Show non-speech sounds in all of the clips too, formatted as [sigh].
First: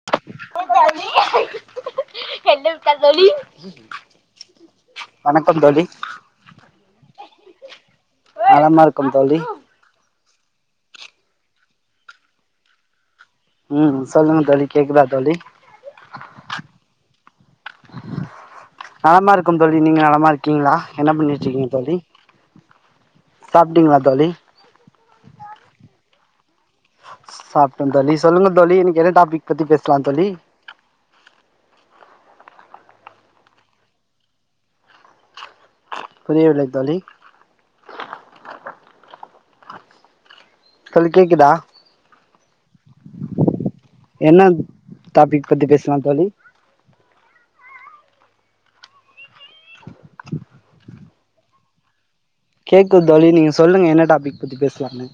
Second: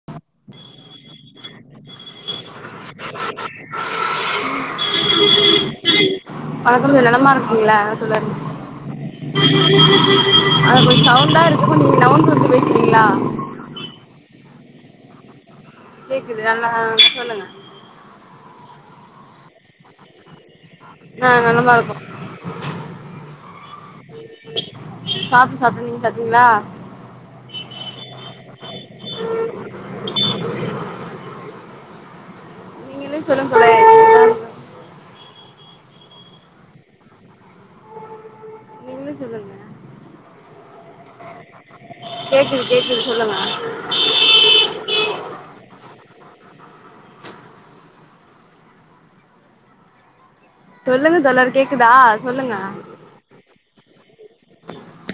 [inaudible] என்ன [unintelligible] தோழி வணக்கம் தோழி வணக்கம் [unintelligible] நலமா இருக்கீங்களா [inaudible] நலமா இருக்கும் தோழி அங்க கொஞ்சோ சவுண்டா இருக்கு கொஞ்சோ நீங்க நாவுந்து வந்து பேசரீங்களா ம் சொல்லுங்க தோழி கேக்குதா தோழி கேக்குது நல்லா சொல்லுங்க நலமா இருக்கம் தோழி நீங்க நலமா இருக் கிங்ளா என்ன ஆ பண்ணீட்ருக்கீங் நலமா தோழி இருக்கோம் சாப்ட்டீங்களா தோழி சாப்ட்ட சாப்ட்ட நீங்க சாப்டீங்களா சாப்ட்ட தோழி சொல்லுங்க தோழி இன்னிக்கு என்ன டாபிக் பத்தி பேசலா தோழி நீங்கலே சொல்லு [inaudible] புரியவில்லை தோழி நீங்களே சொல்லுங்க தோழி கேக்குதா கேக்குது கேக்குது சொல்லுங்க என்ன டாபிக் பத்தி பேசுலா தோழி சொல்லுங்க தோழர் கேக்குதா சொல்லுங்க து தோழி நீங்க சொல்லுங்க என்ன டாபிக் பத்தி பேசலானு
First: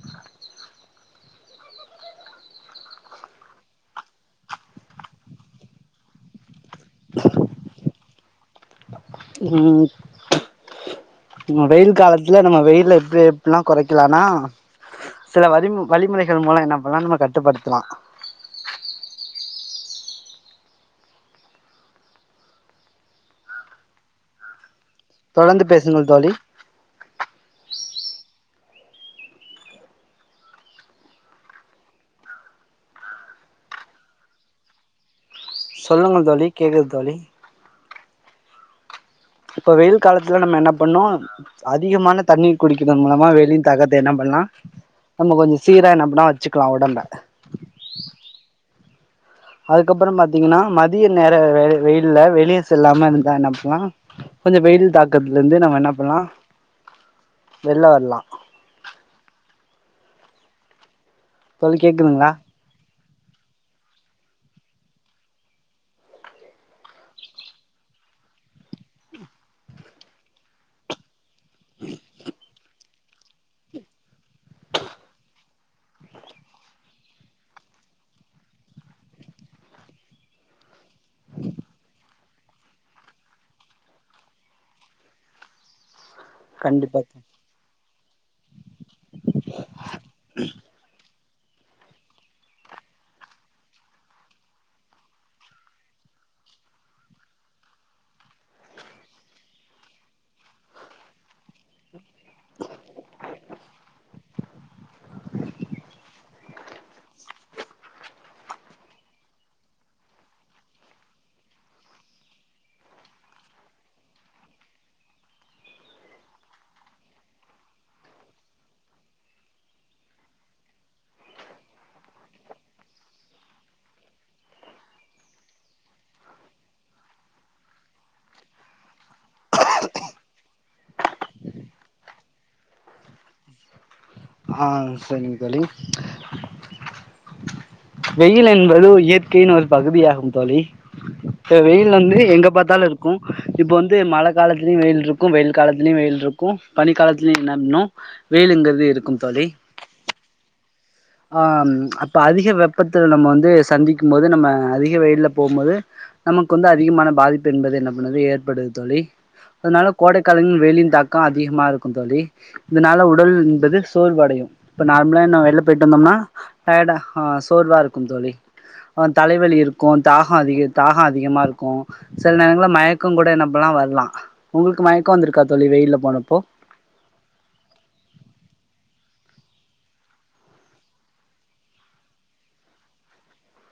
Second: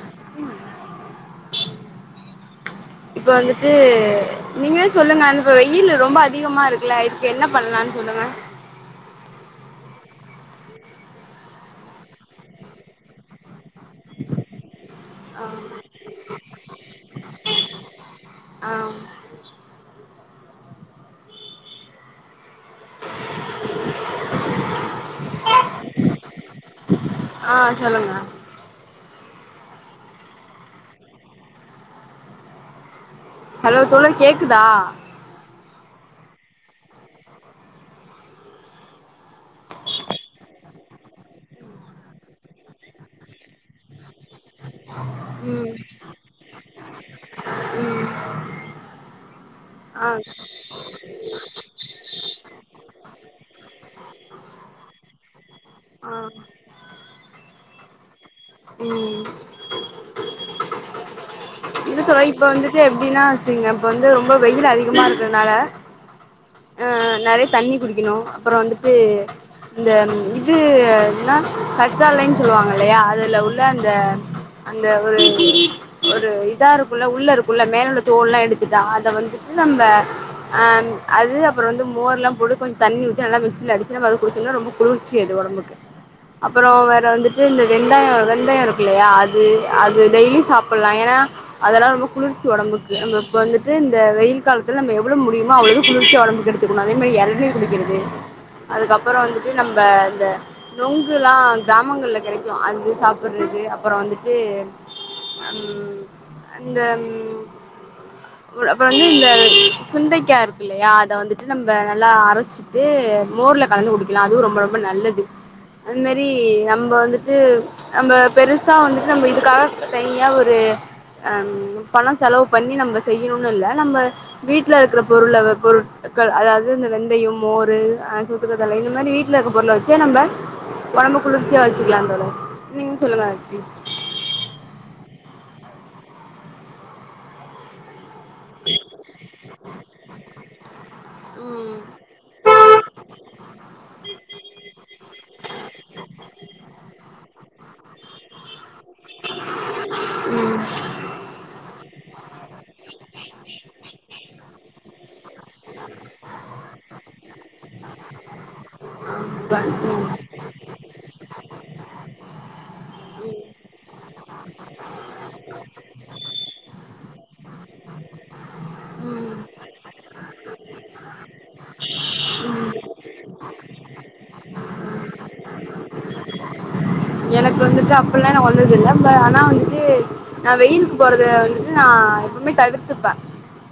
இப்ப வந்துட்டு நீங்களே சொல்லுங்க அ இப்ப வெயிலு ரொம்ப அதிகமா இருக் குல இதுக்கு என்ன பண்ணலானு சொல்லுங்க ம் வெயில் காலத்துல நம்ம வெயில எப்டி ல்லா கொறைக்கலானா சில வரி வழிமுறைகள் மூலோ என்ன பண்ணலா நம்ம கட்டுப்படுத்தலா ஆ தொடர்ந்து பேசுங்கள் தோழி ஆ சொல்லுங்க ஹலோ தோழன் கேக்குதா சொல்லுங்க தோழி கேக்குது தோழி இப்போ வெயில் காலத்துல நம்ம என்ன பண்ணு அதிகமான தண்ணீ குடிக்கதன் மூலமா வெளி தகர்த்து என்ன பண்லா நம்ம கொஞ்சோ ம் சீர ன்னம்னா வச்சுக்கலா உடம்ப [inaudible] அதுக்கப்றோ ஆ பாத்தீங்கனா மதிய நேர வெயில்ல வெளிய செல்லாம இருந்தா என்ன பண்லா கொஞ்சோ வெயில் தாக்கத்துல இருந்து நம்ம என்ன ஆ பண்லா வெள்ள வரலா ம் இல்ல தோழி இப்போ வந்துட்டு ல்ல ல்ல தொழி எப்டின்னா வச்சுங்க இப்ப வந்து ரொம்ப வெயில் அதிகமா இருக்கறனால ஆ நறயா தண்ணி குடிக்கணு அப்றோ வந்துட்டு இந்த இது என்னா கற்றாலைனு சொல்லுவாங்க இல்லயா அதுல உள்ள அந்த அந்த ஒரு ஒரு இதா இருக்குல்ல உள்ள இருக்குல்ல மேல உள்ள தோல் எல்லா எடுத்துட்டா அத வந்துட்டு நம்ம ஆ அது அப்றோ வந்து மோர்லா போடு கொஞ் தண்ணி ஊத்தி நல்லா மிக்சில அடிச்சு நம குடுச்சோனா ரொம்ப குளிர்ச்சி அது ஒடம்புக்கு அப்றோ கண்டிப்பா வேற வந்துட் டு இது வெந்தாயோ வெந்தயோ இருக்குல்லையா அது அது டெய்லி சாப்லா ஏன்னா அதெல்லா ரொம்ப குளிர்ச்சி ஒடம்புக்கு நம்ம இப்ப வந்துட்டு இந்த வெயில் காலத்துல நம்ம எவ்ளோ முடியுமோ அவ்ளு குளிர்ச்சி ஒடம்புக்கு எடுத்துக்கணு அதே மாரி எளநீர் குடிகறது அதுக்கப்றோ வந்துட்டு நம்ப இந்த நொங்குலா கிராமங்கள்ல கெடைக்கு அது சாப்ட்றது அப்பறோ வந்துட்டு அம் அந்தம் அப் அப்போ வந்து இந்த சுண்டைக்கார்க் கில்லயா அத வந்துட்டு நம்ப நல்லா அரச்சிட்டு மோர்ல கலந்து குடிக்கலா அதுவு ரொம்ப ரொம்ப நல்லது அதுமாரி நம்ப வந்துட்டு நம்ம பெருசா வந்துட்டு நம்ம இதுக்காக தனியா ஒரு அம் பணோ செலவு பண்ணி நம்ம செய்யணுனு இல்ல நம்ம வீட்ல இருக்கிற பொருள வ பொருட்கள் அதாது இந்த வெந்தயோ மோரு சுத்கடல இந்த மாரி வீட்ல இருக்க பொருள வச்சே நம்ம ஒடம்ப குளிர்ச்சியா வச்சிக்கலா அந்தளோ நீங்க சொல்லுங்க அட்டி ஆ செரிங் தோழி வெயில் என்பது ஒரு இயற்கையின் ஒரு பகுதியாகும் தோழி இப்ப வெயில் வந்து எங்க பாத் இர்ந்தாலு இருக்கு இப்ப வந்து மழ காலத்துலயு வெயில் இருக்கு வெயில் காலத்துலயு வெயில் இருக்கு பனி காலத்துலயு என்ன இன்னு வெயிலுங்கறது இருக்கும் தோழி ம் ஆம் அப்ப அதிக வெப்பத்துல நம்ம வந்து சந்திக்கு போது நம்ம அதிக வெயில போம்போது நமக்கு வந்து அதிகமான பாதிப்பு என்பது என்ன பண்ணுது ஏற்படுது தோழி அதனால ஆமா கோடைகாலங்ள் வெயிலின் தாக் கோ அதிகமா இருக்கு தோழி இதனால உடல் என்பது சோர்வடையு இப்ப நார்மலா நா வெள் ய போய்ட்டு வந்தோம்னா டயர்ட் ஆ சோர்வா இருக்கும் தோழி அ ம் ம் தலைவலி இருக்கு தாகோ அதிக தாகோ அதிகமா இருக்கு சில நேரங்கள மயக்கோ கூட என்னப்பண்லா வர்லா உங்ளுக்கு மயக்கோ வந்துருக்கா தோழி வெயில்ல போனப்போ எனக்கு வந்துட்டு அப்ல்லா எனக்கு வந்தது இல்ல ப ஆனா வந்துட்டு நா வெயிலுக்கு போறத வந்துட்டு நா எப்போமே தவிர்த்துப்ப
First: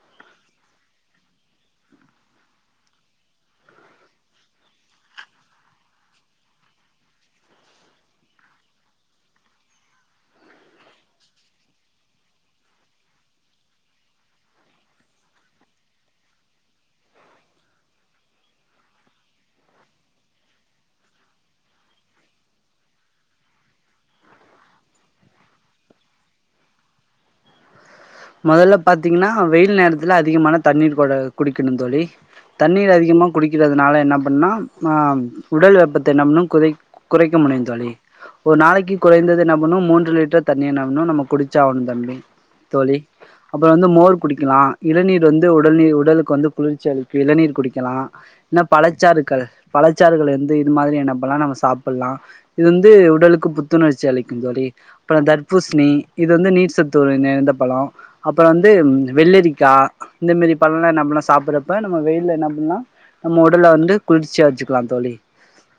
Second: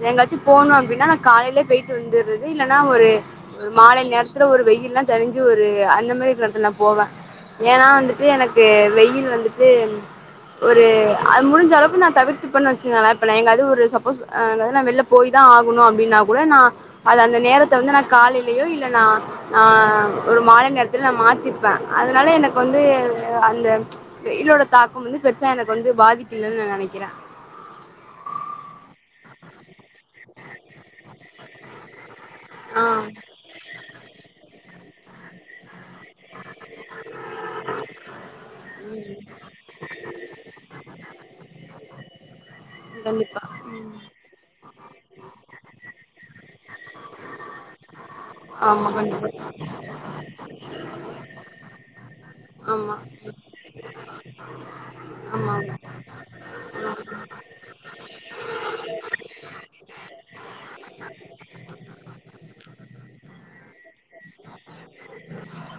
எங்கயாச்சு போணு அப்டின்னா காலலயே போயிட்டு வந்தற்றது இல்லன்னா ஒரு ஒரு மாலை நேரத்துல ஒரு வெயில்லா தணிஞ்சு ஒரு அந்த மாரி இரு நேரத்துலா நா போவ ஏன்னா வந்துட் டு எனக்கு வெயில் வந்துட்டு ஒரு அது முடிஞ்ச அளவுக்கு நா தவிர்த்துபேண் வச்சிகங்ளே இப்ப எங்காது ஒரு சப்போஸ் ஆ எங்காது நா வெள்லப் போய்தா ஆகுணு அப்டினா கூட நா அது அந்த நேரத்த வந்து நா காலைலியோ இல்ல நா ஆ ஒரு மாலை நேரத்துல நா மாத்திப்பே அதனால எனக்கு வந்து அந்த வெயிலோட தாக்கோ வந்து பெருசா எனக்கு வந்து பாதிக்கலன் நா நெனைக்கிறே மொதல்லப் பாத்தீங்கனா வெயில் நேரத்துல அதிகமான தண்ணீர் கொட குடிக்கிணுந் தோழி தண்ணீர் ஆ அதிகமா குடிக்கிறதனால என்னாப் பண்ணா மாம் உடல் வெப்பத் த நம்னும் குதைக் குறைக்க முடியுந் தோழி ஒரு நாளைக்கி ம் குறைந்தது என்னாப் பண்ணும் மூன்று லிட்டர் தண்ணிய என்னபனு நம்ம குடிச்சாவுணுந் தம்பி தோழி கண்டிப்பா அப்றோ வந்து ம் மோர் குடிக்கிலா இளநீர் வந்து உடல் நீர் உடலுக்கு வந்து குளிர்ச்சி அதுக்கு இளநீர் குடிக்கலா என்னாப் ஆமா கண்டிப்பா பழச்சாறுக்கள் பழச்சாறுகள் வந்து இது மாரி என்னா பண்லா நம்ம சாப்பல்லா இது வந்து ஆமா உடலுக்கு புத்துணர்ச்சி அளிக்குந் தோழி அப்றோ ஆமா ஆமா தர்பூச்ணி இது வந்து நீர்சத்து ஒரு நிறைந்த பழோ அப்றோ வந்து வெள்ளரிக்கா இந்த மேரிப் பழழோ என்னாப் பண்ண சாப்பறப்ப நம்ம வெயில்ல என்னாப் பண்லா நம்ம உடல வந்து குளிச்சியா வச்சுக்கலா தோழி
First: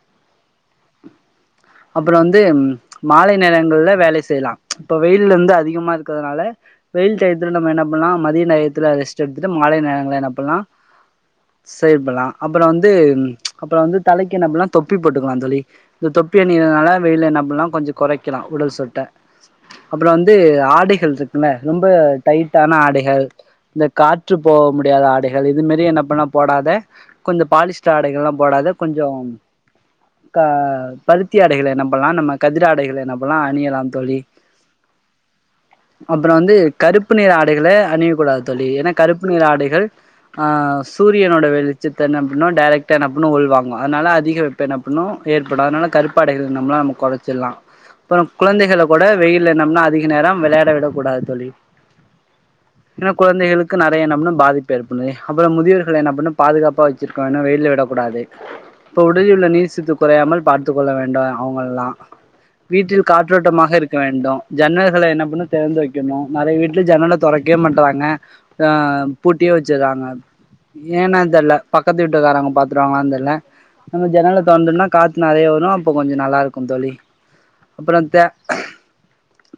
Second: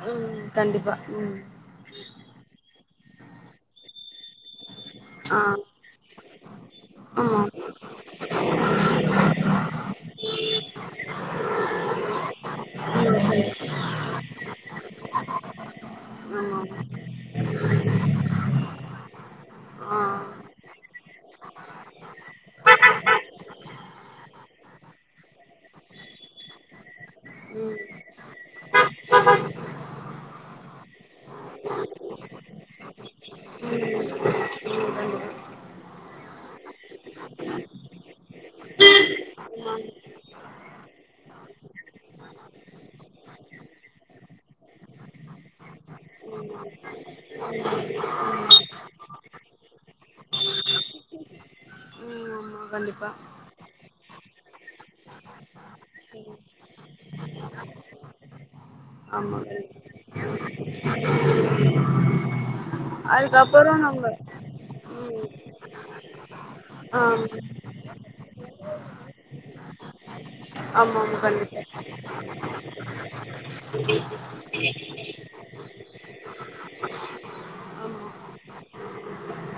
ம் கண்டிப்பா ம் அப்றோ வந்து மாலை நேரங்கள்ல வேலை செய்லா இப்ப வெயில் ஆ வந்து அதிகமா இருக்கறதனால வெயில் ஆமா டையத்துல நம்ம என்னாப் பல்லா மதிய நேரத்துல ரெஸ்ட் எடுத்துட்டு மாலை நேரங்கள்ல என்னாப் பண்லா சேப்பலா அப்றோ வந்து அப்றோ வந்து தலைக்கு என்னாப் பண்லா தொப்பி போட்டுக்லாந் தோழி இந்த ஆமா தொப்பி ஆமா அணியனால வெயில என்னாப் பண்லா கொஞ்சோ கொறைக்கலா உடல் சூட்ட ஆ அப்றோ வந்து ஆடைகள் ருக்குல்ல ரொம்ப டைட்டான ஆடைகள் இந்த காற்று போவ்முடியாத ஆடைகள் இது மேரி என்னப் பண்ண போடாத கொஞ்சம் ம் பாலிஸ்ட ஆடைகள்லாம் போடாத கொஞ்சம் கா பருத்தி ஆடைகள் என்னாப் பண்லா நம்ம கதிர ஆடைகள் என்னாப் பண்லா அணியலாந் தோழி [unintelligible] அப்றோ வந்து கருப்பு நிற ஆடைகள அணியக்கூடாது தோழி எனாக் கருப்பு நிற ஆடைகள் ஆ சூரியனோட வெளிச்சத்த என்னாப் பண்ணு டேரெக்டா என்னாப் பண்ணு உள்வாங்கு அதனால அதிக வெப் ப்ப என்னாப் பண்ணு ஏற்படு அதனால கருப்பாடைகள் நம்ளா நம்ம கொறச்சல்லா பறம் குழந்தைகள கூட வெயில்ல என்னாப்ன அதிக நேரம் விளையாட விடக் ஆத் தோழி ம் ஆமா எனா கண்டிப்பா குழ குழந்தைகளுக்கு நெறைய என்னாப் பண்ணு பாதிப்பு ஏற்பண்ணுதே அப்றம் முதியோர்கள என்னாப் பண்ணும் பாதுகாப்பா வெச்சிருக்கனு இன்னு வெயில்ல விடக்கூடாது இப்ப உடலில் ஆமா உள்ள நீர் சத்து குறையாமல் பார்த்துக் கொள்ள வேண்டு அவுங்கள்லா வீட்டில் அதுக்கப்புறோ காற்றோட்டமாக இருக்க நம்ம வேண்டு ஜன்னல்கள ம் என்னப் பண்ணு தெ றந்து வெக்கணு நெறைய வீட்ல ஜன்னல ஆமா தொறக்வே மாட்றாங்க அ பூட்டியே வெச்சர்றாங்க ஆமா ஆமா கண்டிப்பா தொண்ணா காத்து நெறைய வரு அப்போ கொஞ்ச நல்லாருக்குந் தோழி ஆமா அப்பறந் தே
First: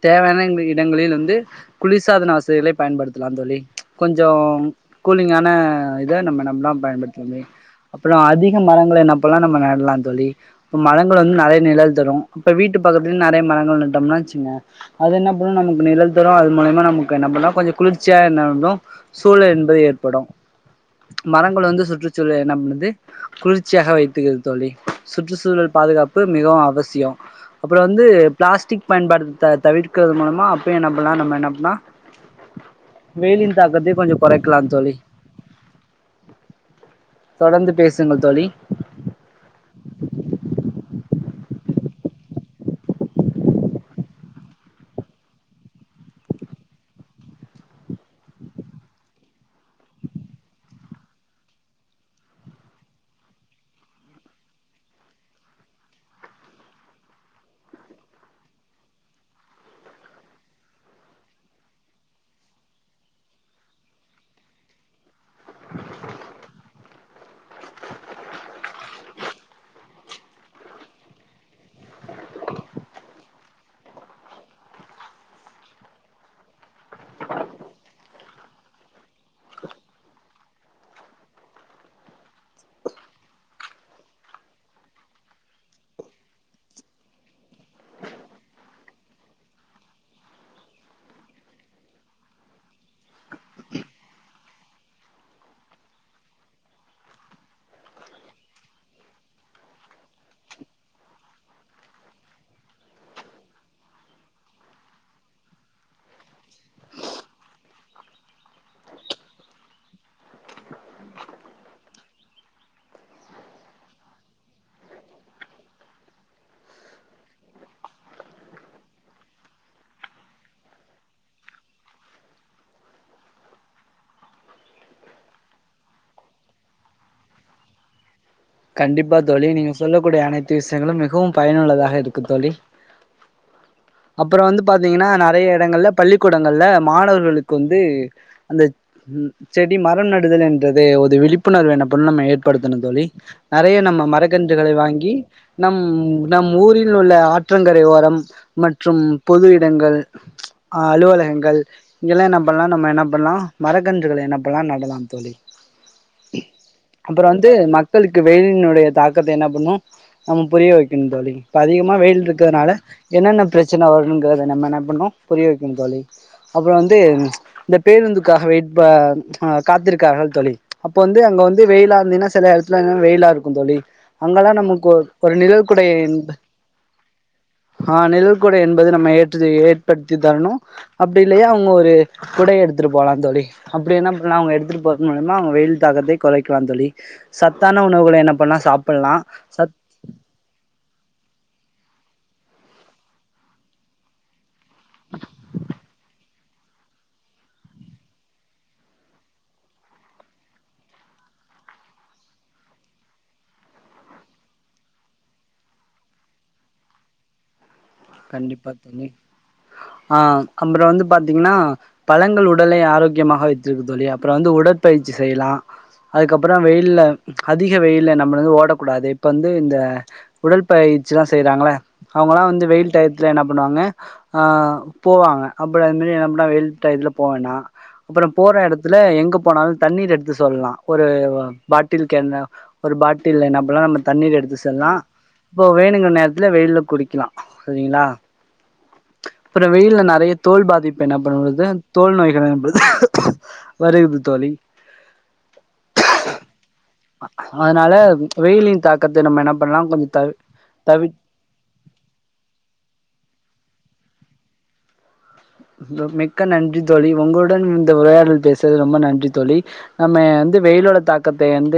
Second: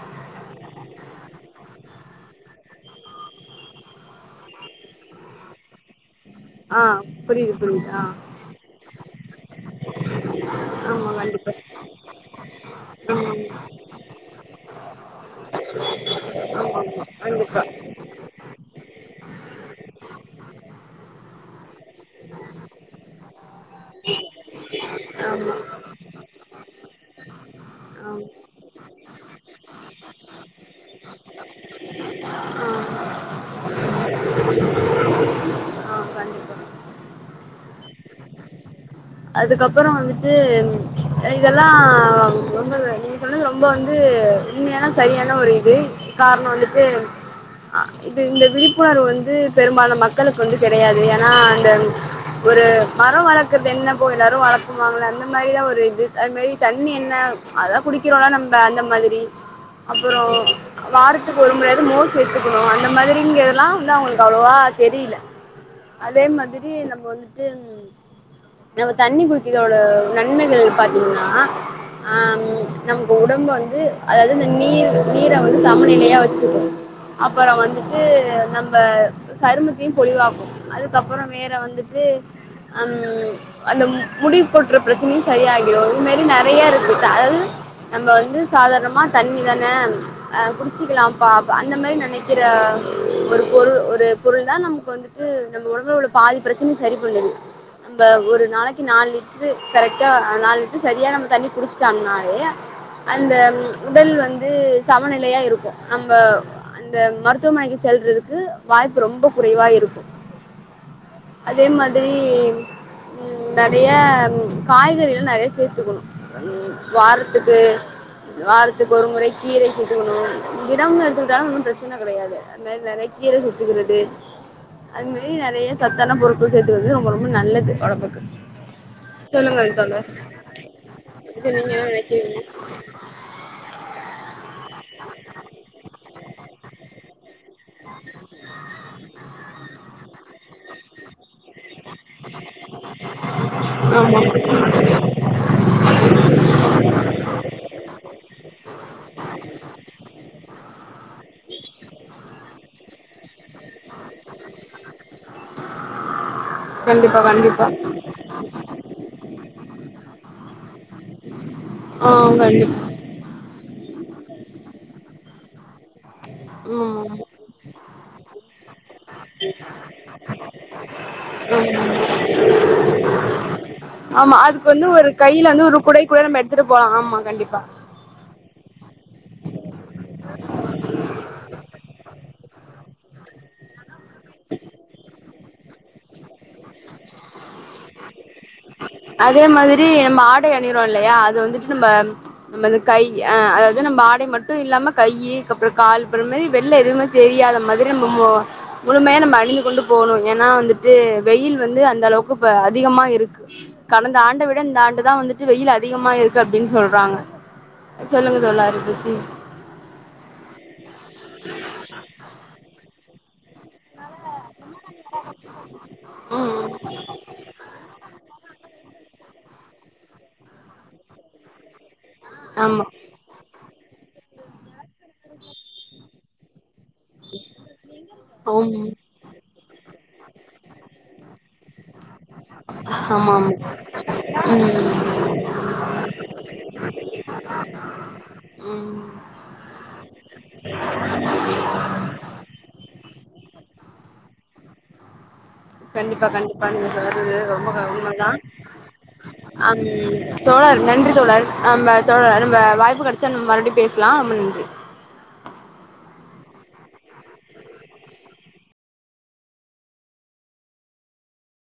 தேவையான இடங்களில் வந்து குளிர்சாதன வசதிகளைப் பயன்படுத்தலாந் தோழி கொஞ்சோம் கூலிங்கான இத நம்ம எனாப் ஆ ம்லாம் பயன்படுத்தலமே புரியுது புரியுது ஆ அப்றோ அதி க மரங்கள என்னாப் பண்லா நம்ம நடலாந் தோழி இப்ப ஆமா மரங்கள வந்து கண்டிப்பா நெறைய நிழல் தரு இப்ப வீட்டு பக்கத்ல ஆமா நெறைய மரங்கள் நட்டம்னா வெச்சுங்க அது என்னாப் பணு நமக்கு நிழல் தரு அது ஆமா மூலியமா ஆமா நமக்கு என்னாப் பண்லா கண்டிப்பா கொஞ்ச குளிர்ச்சியா என்னாப்ணு சூழல் என்பது ஏற்படு மரங்கள் வந்து சுற்றுச்சூழ என்னாப் பண்ணுது குளிர்ச்சியாக வைத்துகிறத் தோழி ஆமா சுற்றுச்சூழல் பாதுகாப்பு மிகவு அவசியோ அப்றோ வந்து ஆமா பிளாஸ்டிக் பயன்பாடுத்த தவிர்க் கறது மூலமா அப்பய என்ன பண்லா நம்ம என்ன பண்ணா ஆ வெயிலின் தாக்கத்தையு கொஞ்ச கொறைக்கலா தோழி ஆ கண்டிப்பா தொடர்ந்து பேசுங்கள் தோழி அதுக்கப்பறோ வந்துட்டு இதெல்லா ரொம்ப சொன்னது ரொம்ப வந்து உண்மையானா சரியான ஒரு இது காரண வந்துட்டு ஆ இது இந்த விழிப்புணர்வு வந்து பெரும்பாலு மக்களுக்கு வந்து கெடையாது ஏன்னா அந்த ஒரு மரோ வளக்கறது என்ன போ எல்லாரு வளப்புவாங்கள அந்த மாரிதா ஒரு இது அது மாரி தண்ணி என்ன அதெல்லா குடிக் கிறோல்ல நம்ப அந்த மாதிரி அப்பறோ வாரத்துக்கு ஒரு முறையாவது மோர் சேத்துக்கணு அந்த மாதிரிங்கிறதுல்லா வந்து அவங்களுக்கு அவ்ளோவா தெரியில அதே மாதிரி நம்ப வந்துட்டு நம்ம தண்ணி குடிக்கதோட நன்மைகள் பாத்தீங்கன்னா ஆம் நமக்கு உடம்ப வந்து அதாவது இந்த நீர் நீர வந்து சமநிலையா வெச்சுக்க அப்பறோ வந்துட்டு நம்ப சருமத்தையு பொளிவாக்கும் அதுக்கப்பறோ வேற வந்துட்டு அம் அந்த முடி கொட்ற பிரச்சனையு சரியாயிரு இது மாரி நெறைய இருக்கு அதாது நம்ம வந்து சாதாரணமா தண்ணி தான ஆ குடிச்சுக்கலாம்ப்பா அந்த மாரி நெனைக்கிற ஒரு பொருள் ஒரு பொருள்தா நமக்கு வந் து நம்ப ஒடம்பல உள்ள பாதி பிரச்சனய சரி பண்ணுது நம்ப ஒரு நாளைக்கு நாலு லிட்ரு கரெக்டா நாலு லிட்ரு சரியா நம்ம தண்ணி குடிச்சட்டாங்னாலே அந்த உடல் வந்து சமநிலையா இருக்கு நம்ப அந்த மருத்துவமனைக்கு செல்றதுக்கு வாய்ப்பு ரொம்ப குறைவா இருக்கு அதே மாதிரி ம் நெறைய காய்கறில்லா நெறைய சேத்துக்கணு ம் வாரத்துக்கு வாரத்துக்கு ஒரு முறை கீரை சேத்துக்கணு விடாம எடுத்துக்கிட்டாலு ஒன்னு பிரச்சன கெடையாது அது மாரி நெறைய கீரை சேத்துக்கிறது அது மாரி நெறைய சத்தான பொருட்கள் சேத்துகறது ரொம்ப ரொம்ப நல்லது ஒடம்புக்கு கண்டிப்பா தோழி நீங்க சொல்லக்கூடிய அனைத்து விஷயங்களு மிகவும் இதுக்கு நீங்க என்ன பயனுள்ளதாக இருக்கு நினைக்கிறீங்க தோழி [inaudible] அப்பறோ வந்து பாத்தீங்கன்னா நெறைய எடங்கள்ல பள்ளிக்கூடங்கள்ல மாணவர்களுக்கு வந்து அந்த ம் செடி மரம் நடுதல் என்றதே ஒரு விழிப்புணர்வு என்ன பண்ண நம்ம ஏற் படுத்தணு தோழி நெறைய நம்ம மரக்கன்றுகளை வாங்கி இ நம் நம் ஊரில் உள்ள ஆற்றங்கரை ஓரம் மற்றும் பொது இடங்கள் அலுவலகங்கள் இங்கெல்லா என்ன பண்லா நம்ம என்ன பண்லா மரக்கன்றுகளை என்ன பண்லா நடலா தோழி [inaudible] கண்டிப்பா அப்பற வந்து கண்டிப்பா மக்களுக்கு வெயிலினுடைய தாக்கத்தை என்ன பண்ணு நம்ம புரிய வெக்கணு தோழி இப்போ அதிகமா வெயில் ஆ இருக்கறனால கண்டிப்பா என்னென்ன பிரச்சன வரும்ங்கிறத நம்ம என்ன பண்ணோ புரிய வெக்கணு தோழி அப்பற ஆமா வந்து ஆமா இந்த பேருந்துக்காக வெயிட் பா ஆ காத்திருக்காங்க தோழி அப்ப வந்து அங்க வந்து ஆமா வெயிலா இருந்தீன்னா சில [unintelligible] வெயிலா இருக்கு தோழி ஆமா அங்கெல்லா அதுக்கு வந்து நமக்கு ஒரு கு கையில நிழல் வந்து ஒரு குடை கூட நம்ம எடுத்துட்டு போலா ஆமா கண்டிப்பா அ நிழல்குடை என்பது நம்ம ஏற்று ஏற்படுத்தி தரணு அப்டி இல்லையா அவங்க ஒரு குடை எடுத்துட்டு போலாந் தோழி அப்டி என்ன பண்ணலா அவுங்க எடுத்துட்டு போறது மூலியமா அவுங்க வெயில் தாக்கத்தை குறைக்கலா தோழி சத்தான உணவுகள என்ன பண்லா சாப்பில்லா இ நம்ம ஆடை அணியறோ இல்லையா அது வந்துட்டு நம்ம நம்ம இந்த கை அ அதாவது நம்ம ஆடை மட் ட்டு இல்லாம கையி கப்பறோ கால் போற மாரி வெள்ல எவுமே தெரியாத மாரி நம்ம மொ முழுமையா நம்ம அணிந்து கொண்டு போகணு ஏனா வந்துட்டு வெயில் வந்து அந்த அளவுக்கு இப்ப அதிகமா இருக்கு கடந்த ஆண்ட விட இந்த ஆண்டுதா வந்துட்டு வெயில் அதிகமா இருக்கு அப்டின் சொல்றாங்க சொல்லுங்க தோழா கண்டிப்பா தோழி அதபத்தி ஆ கம்பறோ வந்து பாத்தீங்கன்னா பழங்கள் உடலை ஆரோக்கியமாக வைத்திருக்கு தோழி அப்பறோ வந்து உடல் பயிற்சி செய்யலா அதுக்கப்பறோ ம் வெயில்ல அதிக வெயில்ல நம்மள வந்து ஓடக்கூடாது இப்ப வந்து இந்த உடல் பயிற்சில்லா செய்றாங்கல்ல அவுங்கல்லா வந்து ஆமா வெயில் ல என்ன பண்ணுவாங்க ஆ போவாங்க அப்டி அது மாரி என்ன பண்ண வெயில் டயத்துல போனா அப்பறோ போற ஆமா எடத்துல எங்க போனாலு தண்ணீர் எடுத்து சொல்லலா ஒரு பாட்டில் கேன்ல ஒரு ஆமா ஆமா பாட்டில்ல என்ன பண்ணலா நம்ம தண்ணீர் எடுத்து செல்லலா இப்போ வேணுங்க நேரத்துல வெயில்ல குடிக்கலா தீங்களா ம் ம் அப்பற வெயில்ல நெறைய தோல் பாதிப்பு என்ன பண்றது தோல் நோய்கள் என்பது வருகுது தோழி கண்டிப்பா கண்டிப்பா நீங்க அதாவது ரொம்ப க அதனால உண்மதா வெயிலின் தாக்கத்தை நம்ம என்ன அம் பண்ணலா கொஞ்ச தவி தோழர் தவி நன்றி தோழர் ஆ பா தோழர் நம்ப வாய்ப்பு கெடச்சா நம்ம மறுபடி பேசலா ரொம்ப நன்றி தோ மிக்க நன்றி தோழி உங்களுடன் இந்த உரையாடல் பேசுறது ரொம்ப நன்றி தோழி நம்ம வந்து வெயிலோட தாக்கத்த எந்து